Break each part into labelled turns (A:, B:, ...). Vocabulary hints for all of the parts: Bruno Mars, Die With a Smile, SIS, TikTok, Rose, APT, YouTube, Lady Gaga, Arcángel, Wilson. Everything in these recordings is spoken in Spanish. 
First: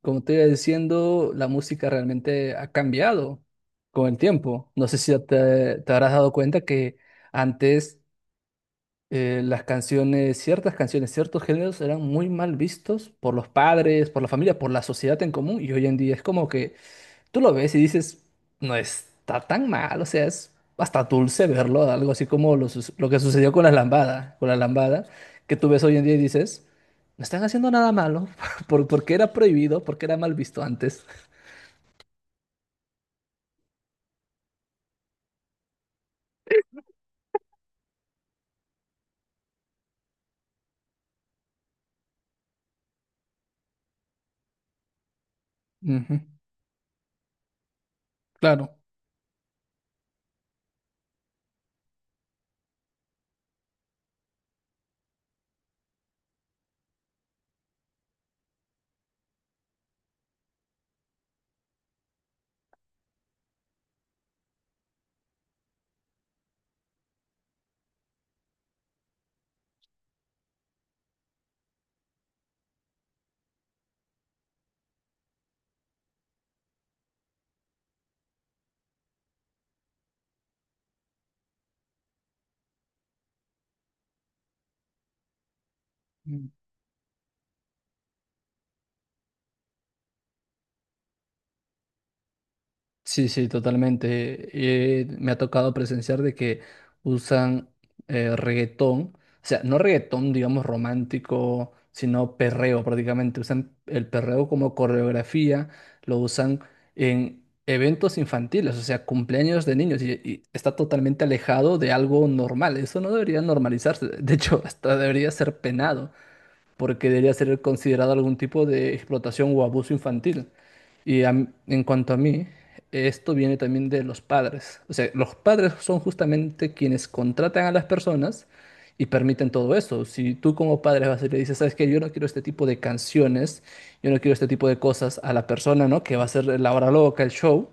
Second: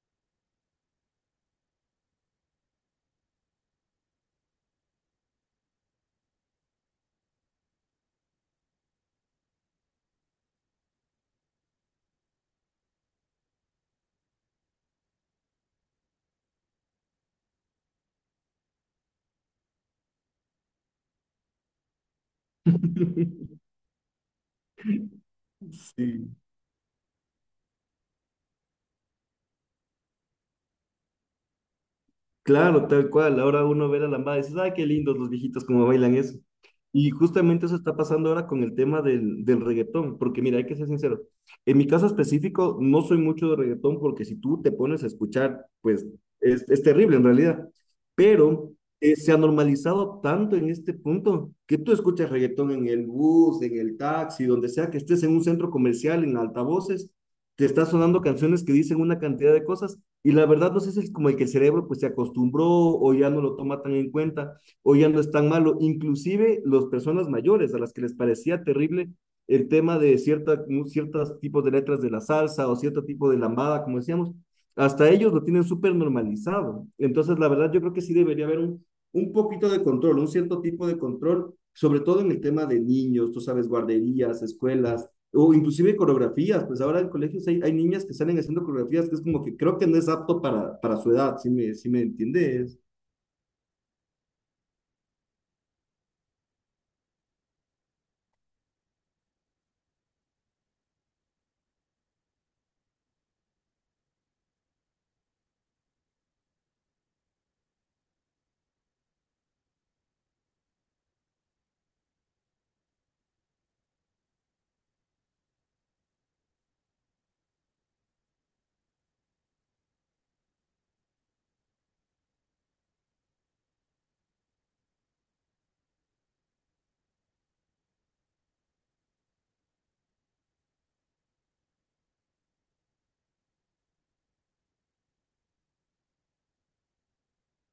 A: Como te iba diciendo, la música realmente ha cambiado con el tiempo. No sé si ya te habrás dado cuenta que antes las canciones, ciertas canciones, ciertos géneros eran muy mal vistos por los padres, por la familia, por la sociedad en común y hoy en día es como que tú lo ves y dices, no está tan mal, o sea, es hasta dulce verlo, algo así como lo que sucedió con la lambada, que tú ves hoy en día y
B: Sí,
A: dices, no están haciendo nada malo, porque era prohibido, porque era mal visto antes.
B: claro, tal cual. Ahora uno ve la lambada y dices, ay, qué lindos los viejitos cómo bailan eso. Y justamente eso está pasando ahora con el tema del reggaetón, porque mira, hay que ser sincero. En mi caso específico, no soy mucho de reggaetón porque si tú te pones a escuchar, pues
A: Ujú.
B: es terrible en realidad. Pero
A: Claro.
B: se ha normalizado tanto en este punto que tú escuchas reggaetón en el bus, en el taxi, donde sea que estés en un centro comercial, en altavoces, te está sonando canciones que dicen una cantidad de cosas y la verdad no sé si es como el que el cerebro pues se acostumbró o ya no lo toma tan en cuenta o ya no es tan malo, inclusive las personas mayores a las que les parecía terrible el tema de ciertos tipos de letras de la salsa o cierto tipo de lambada, como decíamos, hasta ellos lo tienen súper normalizado. Entonces, la verdad, yo creo que sí debería haber un poquito de control, un cierto tipo de control, sobre todo en el tema de niños, tú sabes, guarderías, escuelas, o inclusive coreografías, pues ahora en colegios hay niñas que salen haciendo coreografías que es como que creo que no es apto para su edad, si me entiendes.
A: Sí, sí, totalmente. Me ha tocado presenciar de que usan reggaetón, o sea, no reggaetón, digamos, romántico, sino perreo prácticamente. Usan el perreo como coreografía, lo usan en eventos infantiles, o sea, cumpleaños de niños, y está totalmente alejado de algo normal. Eso no debería normalizarse, de hecho, hasta debería ser penado porque debería ser considerado algún tipo de explotación o abuso infantil. Y en cuanto a mí, esto viene también de los padres. O sea, los padres son justamente quienes contratan a las personas y permiten todo eso. Si tú como padre vas y le dices: ¿sabes que yo no quiero este tipo de canciones, yo no quiero este tipo de cosas a la persona, ¿no? Que va a ser la hora loca, el show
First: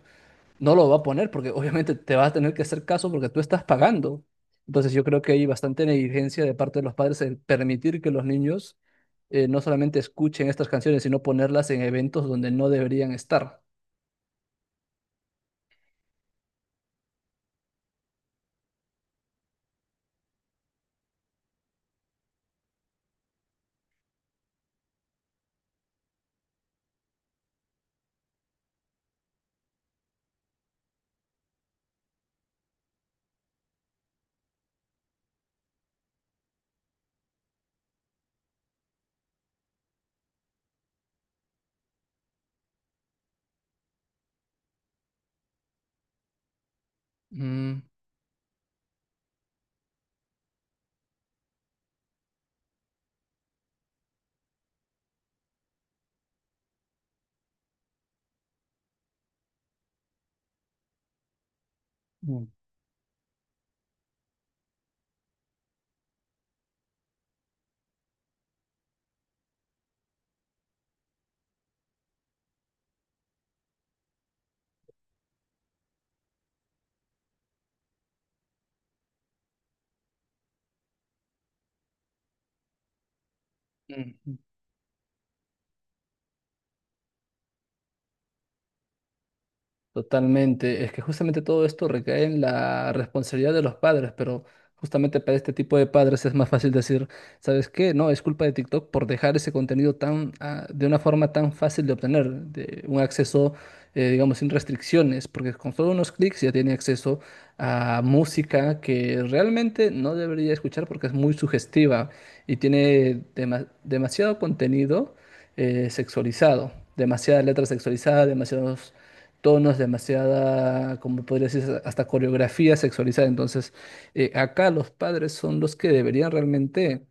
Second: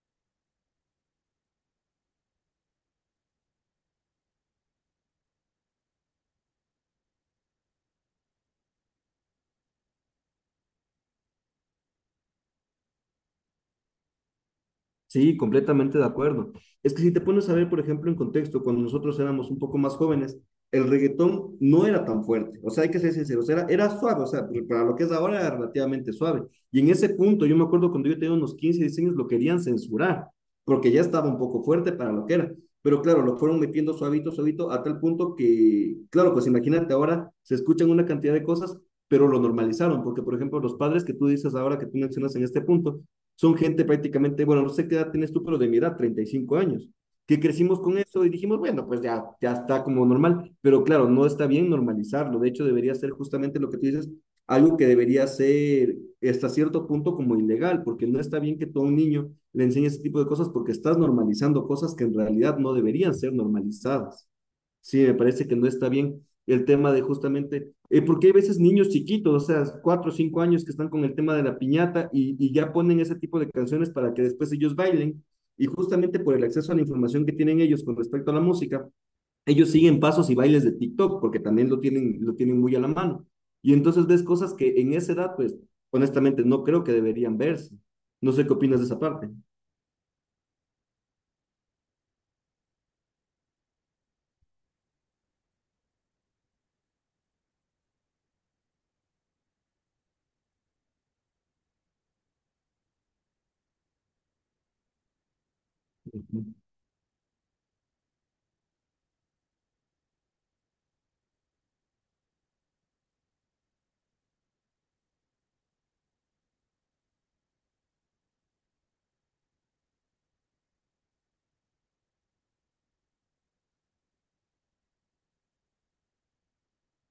A: no lo va a poner porque obviamente te vas a tener que hacer caso porque tú estás pagando. Entonces yo creo que hay bastante negligencia de parte de los padres en permitir que los niños no solamente escuchen estas canciones, sino ponerlas en eventos donde no deberían estar.
B: Sí, completamente de acuerdo. Es que si te pones a ver, por ejemplo, en contexto, cuando nosotros éramos un poco más jóvenes, el reggaetón no era tan fuerte. O sea, hay que ser sinceros, era suave, o sea, pero para lo que es ahora era relativamente suave. Y en ese punto, yo me acuerdo cuando yo tenía unos 15 16 años, lo querían censurar, porque ya estaba un poco fuerte para lo que era. Pero claro, lo fueron metiendo suavito, suavito, a tal punto que, claro, pues imagínate, ahora se escuchan una cantidad de cosas, pero lo normalizaron, porque por ejemplo, los padres que tú dices ahora, que tú mencionas en este punto, son gente prácticamente, bueno, no sé qué edad tienes tú, pero de mi edad, 35 años, que
A: Mm.
B: crecimos con eso y dijimos, bueno, pues ya, ya está como normal, pero claro, no está bien normalizarlo, de hecho debería ser justamente lo que tú dices, algo que debería ser hasta cierto punto como ilegal, porque no está bien que tú a un niño le enseñes ese tipo de cosas porque estás normalizando cosas que en
A: Mm.
B: realidad no deberían ser normalizadas. Sí, me parece que no está bien el tema de justamente, porque hay veces niños chiquitos, o sea, 4 o 5 años que están con el tema de la piñata y ya ponen ese tipo de canciones para que después ellos bailen. Y justamente por el acceso a la información que tienen ellos con respecto a la música, ellos siguen pasos y bailes de TikTok, porque también lo tienen muy a la mano. Y entonces ves
A: Mm.
B: cosas que en esa edad, pues, honestamente, no creo que deberían verse. No sé qué opinas de esa parte.
A: Totalmente. Es que justamente todo esto recae en la responsabilidad de los padres, pero justamente para este tipo de padres es más fácil decir: ¿sabes qué? No, es culpa de TikTok por dejar ese contenido tan, ah, de una forma tan fácil de obtener, de un acceso, digamos, sin restricciones, porque con solo unos clics ya tiene acceso a música que realmente no debería escuchar porque es muy sugestiva y tiene demasiado contenido sexualizado, demasiada letra sexualizada, demasiados tonos, demasiada, como podría decir, hasta coreografía sexualizada. Entonces, acá los padres son los que deberían realmente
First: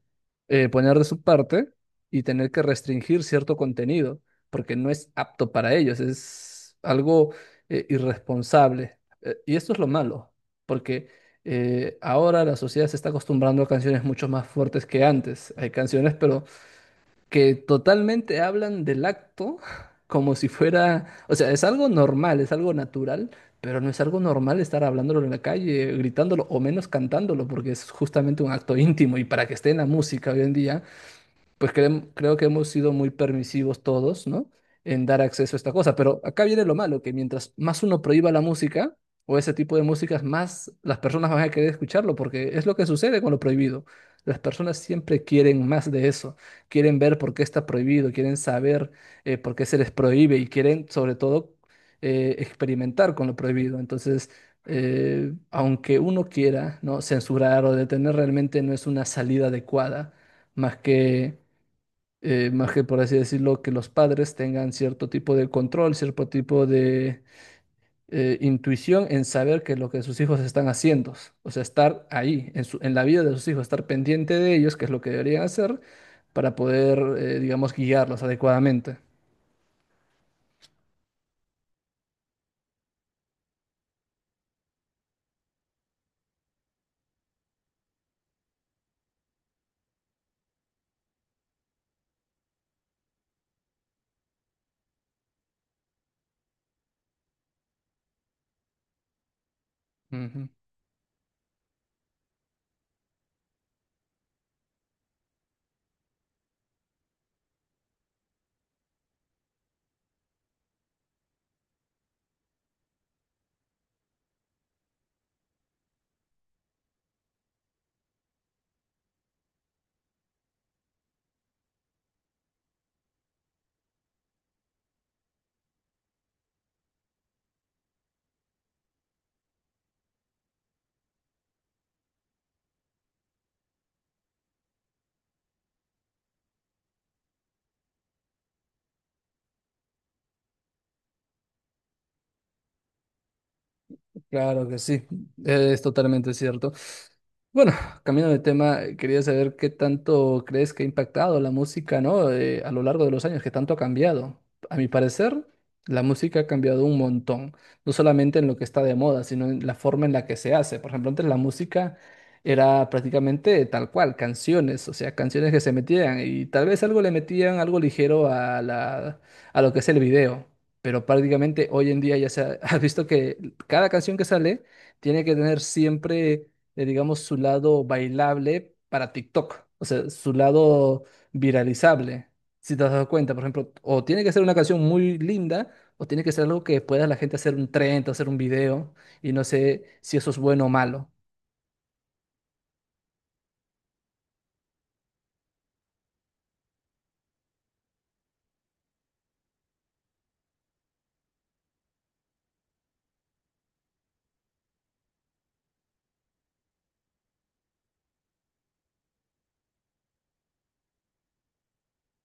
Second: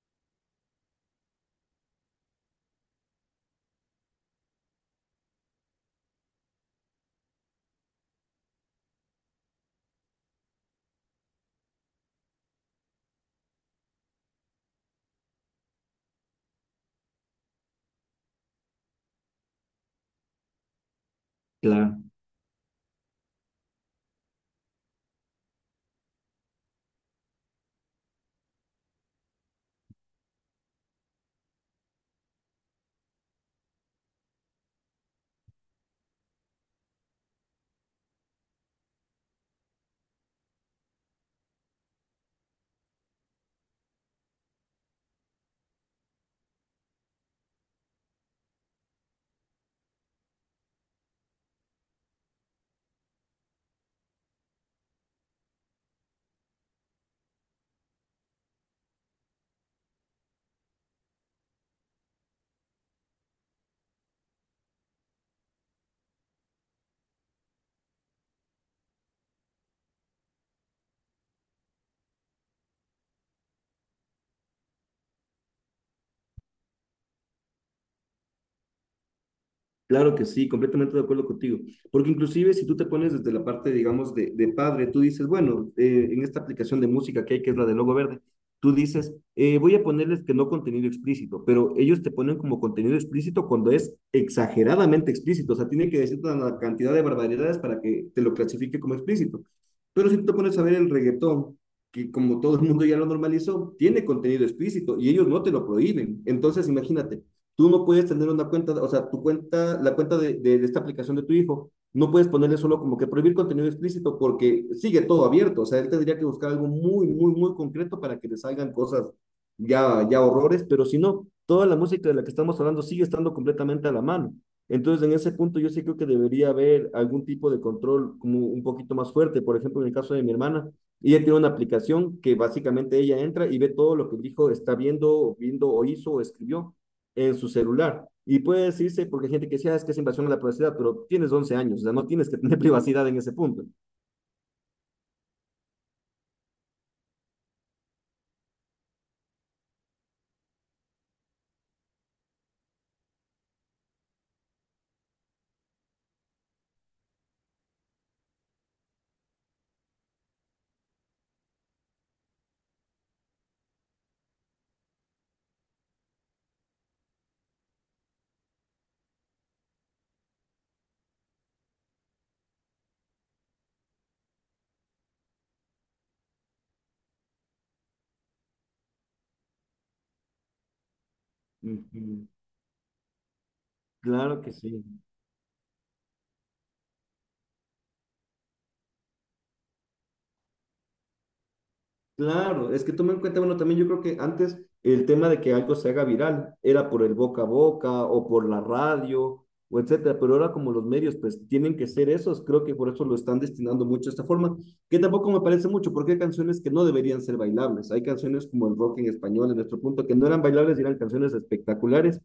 A: poner de su parte y tener que restringir cierto contenido, porque no es apto para ellos, es algo irresponsable. Y esto es lo malo, porque ahora la sociedad se está acostumbrando a canciones mucho más fuertes que antes. Hay canciones, pero que totalmente hablan del acto como si fuera, o sea, es algo
B: Claro.
A: normal, es algo natural, pero no es algo normal estar hablándolo en la calle, gritándolo o menos cantándolo, porque es justamente un acto íntimo y para que esté en la música hoy en día pues creo que hemos sido muy permisivos todos, ¿no? En dar acceso a esta cosa. Pero acá viene lo malo, que mientras más uno prohíba la música o ese tipo de músicas, más las personas van a querer escucharlo, porque es lo que sucede con lo prohibido. Las personas siempre quieren más de eso, quieren ver por qué está prohibido, quieren saber por qué se les prohíbe y quieren sobre todo experimentar con lo prohibido. Entonces, aunque uno quiera, ¿no? Censurar o detener realmente no es una salida adecuada más que más que por así decirlo, que los padres tengan cierto tipo de control, cierto tipo de intuición en saber que lo que sus hijos están haciendo, o sea, estar ahí, en la vida de sus hijos, estar pendiente de ellos, que es lo que deberían hacer para poder, digamos, guiarlos adecuadamente.
B: Claro que sí, completamente de acuerdo contigo. Porque inclusive si tú te pones desde la parte, digamos, de padre, tú dices, bueno, en esta aplicación de música que hay, que es la de Logo Verde, tú dices, voy a ponerles que no contenido explícito, pero ellos te ponen como contenido explícito cuando es exageradamente explícito, o sea, tienen que decirte una cantidad de barbaridades para que te lo clasifique como explícito. Pero si tú te
A: Ujú.
B: pones a ver el reggaetón, que como todo el mundo ya lo normalizó, tiene contenido explícito y ellos no te lo prohíben. Entonces, imagínate Tú no puedes tener una cuenta, o sea, tu cuenta, la cuenta de esta aplicación de tu hijo, no puedes ponerle solo como que prohibir contenido explícito porque sigue todo abierto. O sea, él tendría que buscar algo muy, muy, muy concreto para que le salgan cosas ya, ya horrores, pero si no, toda la música de la que estamos hablando sigue estando completamente a la mano. Entonces, en ese punto, yo sí creo que debería haber algún tipo de control como un poquito más fuerte. Por ejemplo, en el caso de mi hermana, ella tiene una aplicación que básicamente ella entra y ve todo lo que el hijo está viendo o hizo o escribió en su celular. Y puede decirse, porque hay gente que decía, ah, es que es invasión a la privacidad, pero tienes 11 años, o sea, no tienes que tener privacidad en ese punto.
A: Claro que sí, es totalmente cierto. Bueno, cambiando de tema, quería saber qué tanto crees que ha impactado la música, ¿no? A lo largo de los años, qué tanto ha cambiado. A mi parecer, la música ha cambiado un montón, no solamente en lo que está de moda, sino en la forma en la que se hace. Por ejemplo, antes la música era prácticamente tal cual, canciones, o sea, canciones que se metían y tal vez algo le metían, algo ligero a la, a lo que es el video. Pero prácticamente hoy en día ya se ha, has visto que cada canción que sale tiene que tener siempre, digamos, su lado bailable para TikTok, o sea, su lado
B: Ujú,
A: viralizable. Si te has dado cuenta, por ejemplo, o tiene que
B: claro
A: ser
B: que
A: una canción
B: sí.
A: muy linda, o tiene que ser algo que pueda la gente hacer un trend, hacer un video, y no sé si eso es bueno o malo.
B: Claro, es que toma en cuenta, bueno, también yo creo que antes el tema de que algo se haga viral era por el boca a boca o por la radio o etcétera, pero ahora como los medios pues tienen que ser esos, creo que por eso lo están destinando mucho a esta forma, que tampoco me parece mucho, porque hay canciones que no deberían ser bailables, hay canciones como el rock en español en nuestro punto que no eran bailables y eran canciones espectaculares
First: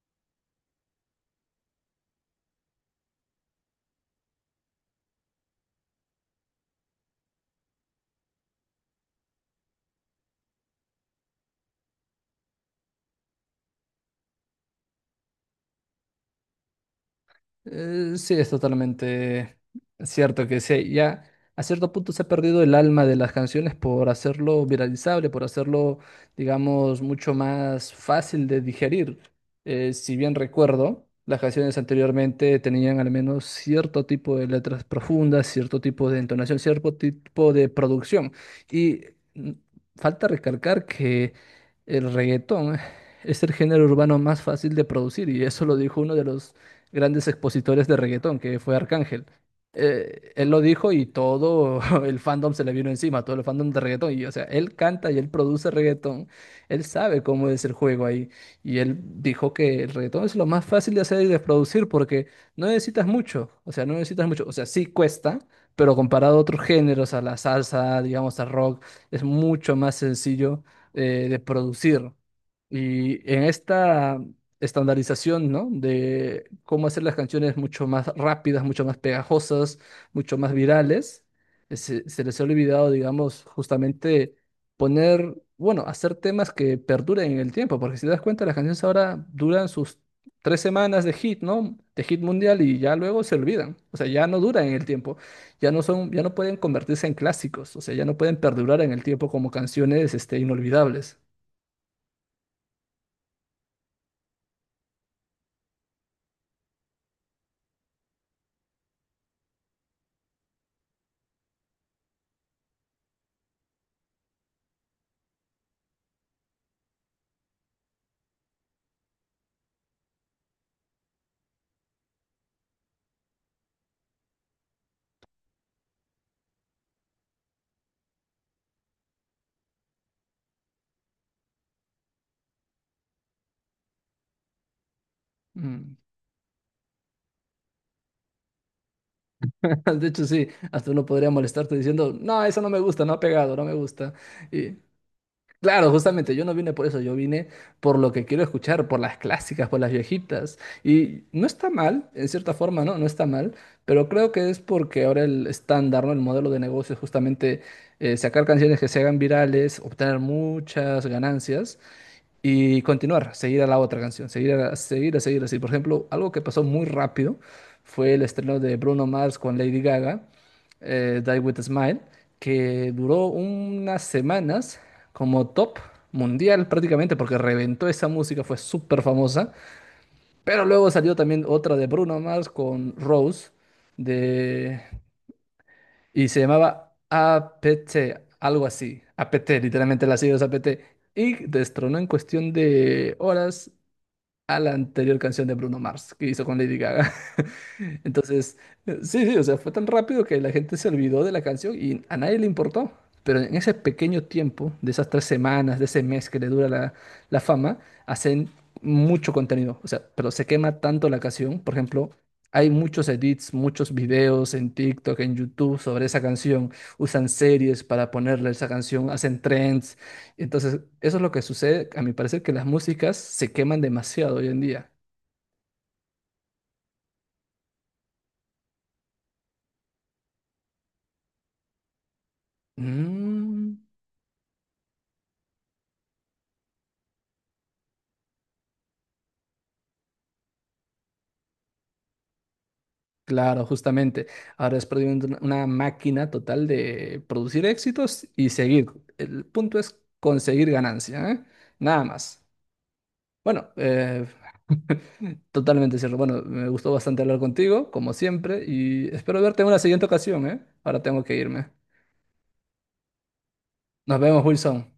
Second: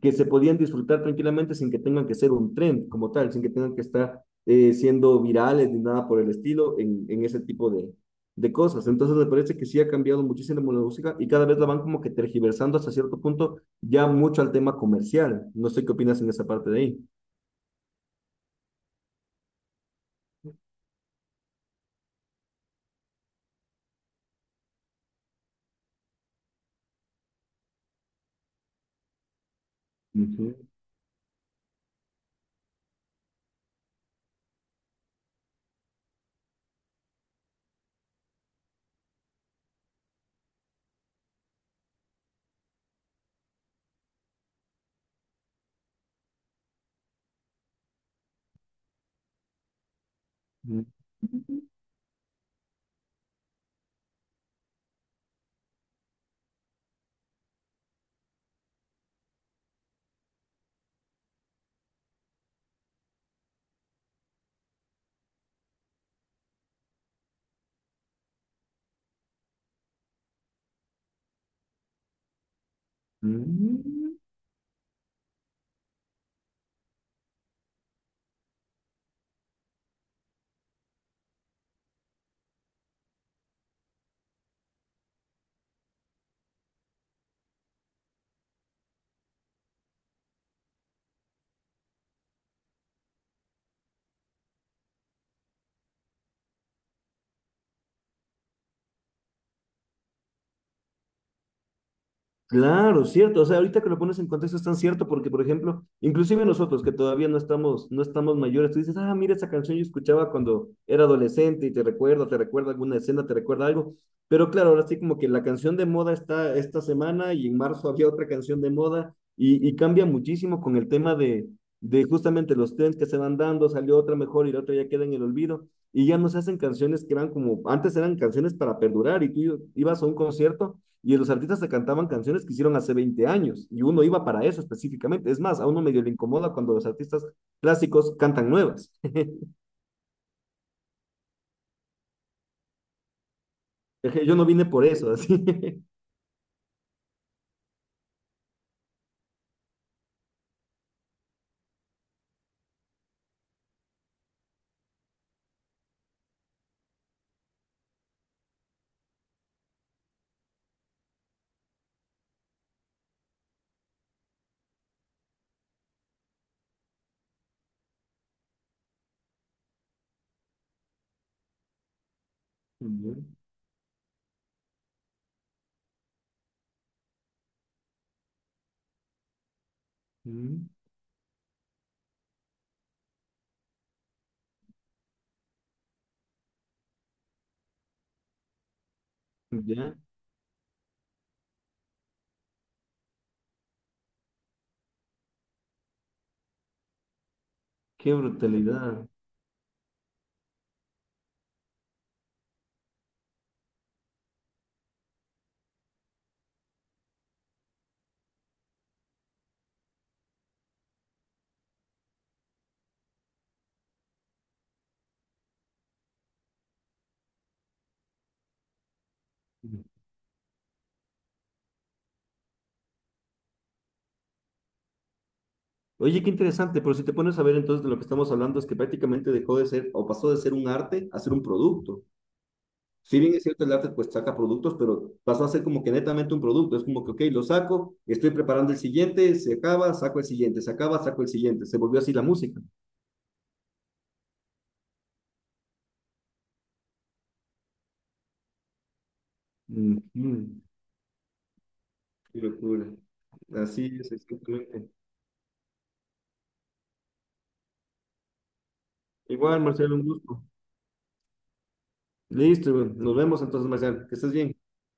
B: que se podían disfrutar tranquilamente sin que tengan que ser un trend como tal, sin que tengan que estar siendo virales ni nada por el estilo en ese tipo de cosas. Entonces me parece que sí ha cambiado muchísimo la música y cada vez la van como que tergiversando hasta cierto punto ya mucho al tema comercial. No sé qué opinas en esa parte de ahí.
A: Sí, es totalmente cierto que sí, ya a cierto punto se ha perdido el alma de las canciones por hacerlo viralizable, por hacerlo, digamos, mucho más fácil de digerir. Si bien
B: Ujú,
A: recuerdo, las canciones anteriormente tenían al menos cierto tipo de letras profundas, cierto tipo de entonación, cierto tipo de producción. Y mm, falta recalcar que el reggaetón es el género urbano más fácil de producir, y eso lo dijo uno de los grandes expositores de reggaetón, que fue Arcángel. Él lo
B: ujú,
A: dijo y todo el fandom se le vino encima, todo el fandom de reggaetón. Y, o sea, él canta y él produce reggaetón, él sabe cómo es el juego ahí. Y él dijo que el reggaetón es lo más fácil de hacer y de producir porque no necesitas mucho, o sea, no necesitas mucho, o sea, sí cuesta, pero comparado a otros géneros, a la salsa, digamos, al rock, es mucho más sencillo de producir. Y en esta
B: ujú.
A: estandarización, ¿no? De cómo hacer las canciones mucho más rápidas, mucho más pegajosas, mucho más virales. Se les ha olvidado, digamos, justamente poner, bueno, hacer temas que perduren en el tiempo, porque si te das cuenta, las canciones ahora duran sus tres semanas de hit, ¿no? De hit mundial y ya luego se olvidan. O sea, ya no duran en el tiempo, ya no son, ya no pueden convertirse en clásicos, o sea, ya no pueden perdurar en el tiempo como canciones, este, inolvidables.
B: Claro, cierto. O sea, ahorita que lo pones en contexto es tan cierto porque, por ejemplo, inclusive nosotros que todavía no estamos mayores, tú dices, ah, mira, esa canción yo escuchaba cuando era adolescente y te recuerda alguna escena, te recuerda algo. Pero claro, ahora sí como que la canción de moda está esta semana y en marzo había otra canción de moda y cambia muchísimo con el tema de justamente los trends que se van dando, salió otra mejor y la otra ya queda en el olvido y ya no se hacen canciones que eran como, antes eran canciones para perdurar y tú ibas a un concierto y los artistas se cantaban canciones que hicieron hace 20 años y uno iba para eso específicamente. Es más, a uno
A: Mm.
B: medio le incomoda cuando los artistas clásicos cantan nuevas.
A: De hecho, sí, hasta uno podría molestarte diciendo, no, eso no me gusta, no ha pegado, no me gusta.
B: Yo no vine
A: Y
B: por eso, así.
A: claro, justamente yo no vine por eso, yo vine por lo que quiero escuchar, por las clásicas, por las viejitas. Y no está mal, en cierta forma, ¿no? No está mal, pero creo que es porque ahora el estándar, ¿no? El modelo de negocio es justamente sacar canciones que se hagan virales, obtener muchas ganancias y continuar, seguir a la otra canción, seguir, a, seguir, a seguir así. Por ejemplo, algo que pasó muy rápido fue el estreno de Bruno Mars con Lady Gaga, Die With a Smile, que
B: Ya,
A: duró unas semanas como top mundial prácticamente porque reventó esa música, fue súper famosa. Pero
B: mm,
A: luego salió también otra de Bruno Mars con Rose de... y se llamaba APT, algo así. APT,
B: ya,
A: literalmente las siglas APT. Y destronó en cuestión de horas a la anterior canción de Bruno Mars que hizo con Lady Gaga.
B: qué
A: Entonces,
B: brutalidad.
A: sí, sí, o sea, fue tan rápido que la gente se olvidó de la canción y a nadie le importó. Pero en ese pequeño tiempo, de esas tres semanas, de ese mes que le dura la, la fama, hacen mucho contenido. O sea, pero se quema tanto la canción. Por ejemplo, hay muchos edits, muchos videos en TikTok, en YouTube sobre esa canción. Usan series para ponerle esa canción, hacen trends. Entonces, eso es lo que sucede, a mi parecer, que las músicas se queman demasiado hoy en día.
B: Oye, qué interesante, pero si te pones a ver entonces de lo que estamos hablando es que prácticamente dejó de ser o pasó de ser un arte a ser un producto. Si bien es cierto, el
A: Mm,
B: arte pues saca productos, pero pasó a ser como que netamente un producto. Es como que, ok, lo saco, estoy preparando el siguiente, se acaba, saco el siguiente, se acaba, saco el siguiente. Se volvió así la música.
A: claro, justamente. Ahora es prácticamente una máquina total de producir éxitos y seguir. El punto es
B: Ujú.
A: conseguir ganancia, ¿eh? Nada
B: Qué
A: más.
B: locura.
A: Bueno,
B: Así es, exactamente.
A: totalmente cierto. Bueno, me gustó bastante hablar contigo, como siempre, y espero verte
B: Igual,
A: en una
B: Marcelo, un
A: siguiente
B: gusto.
A: ocasión, ¿eh? Ahora tengo que irme.
B: Listo, nos vemos entonces, Marcelo. Que
A: Nos
B: estés
A: vemos,
B: bien.
A: Wilson.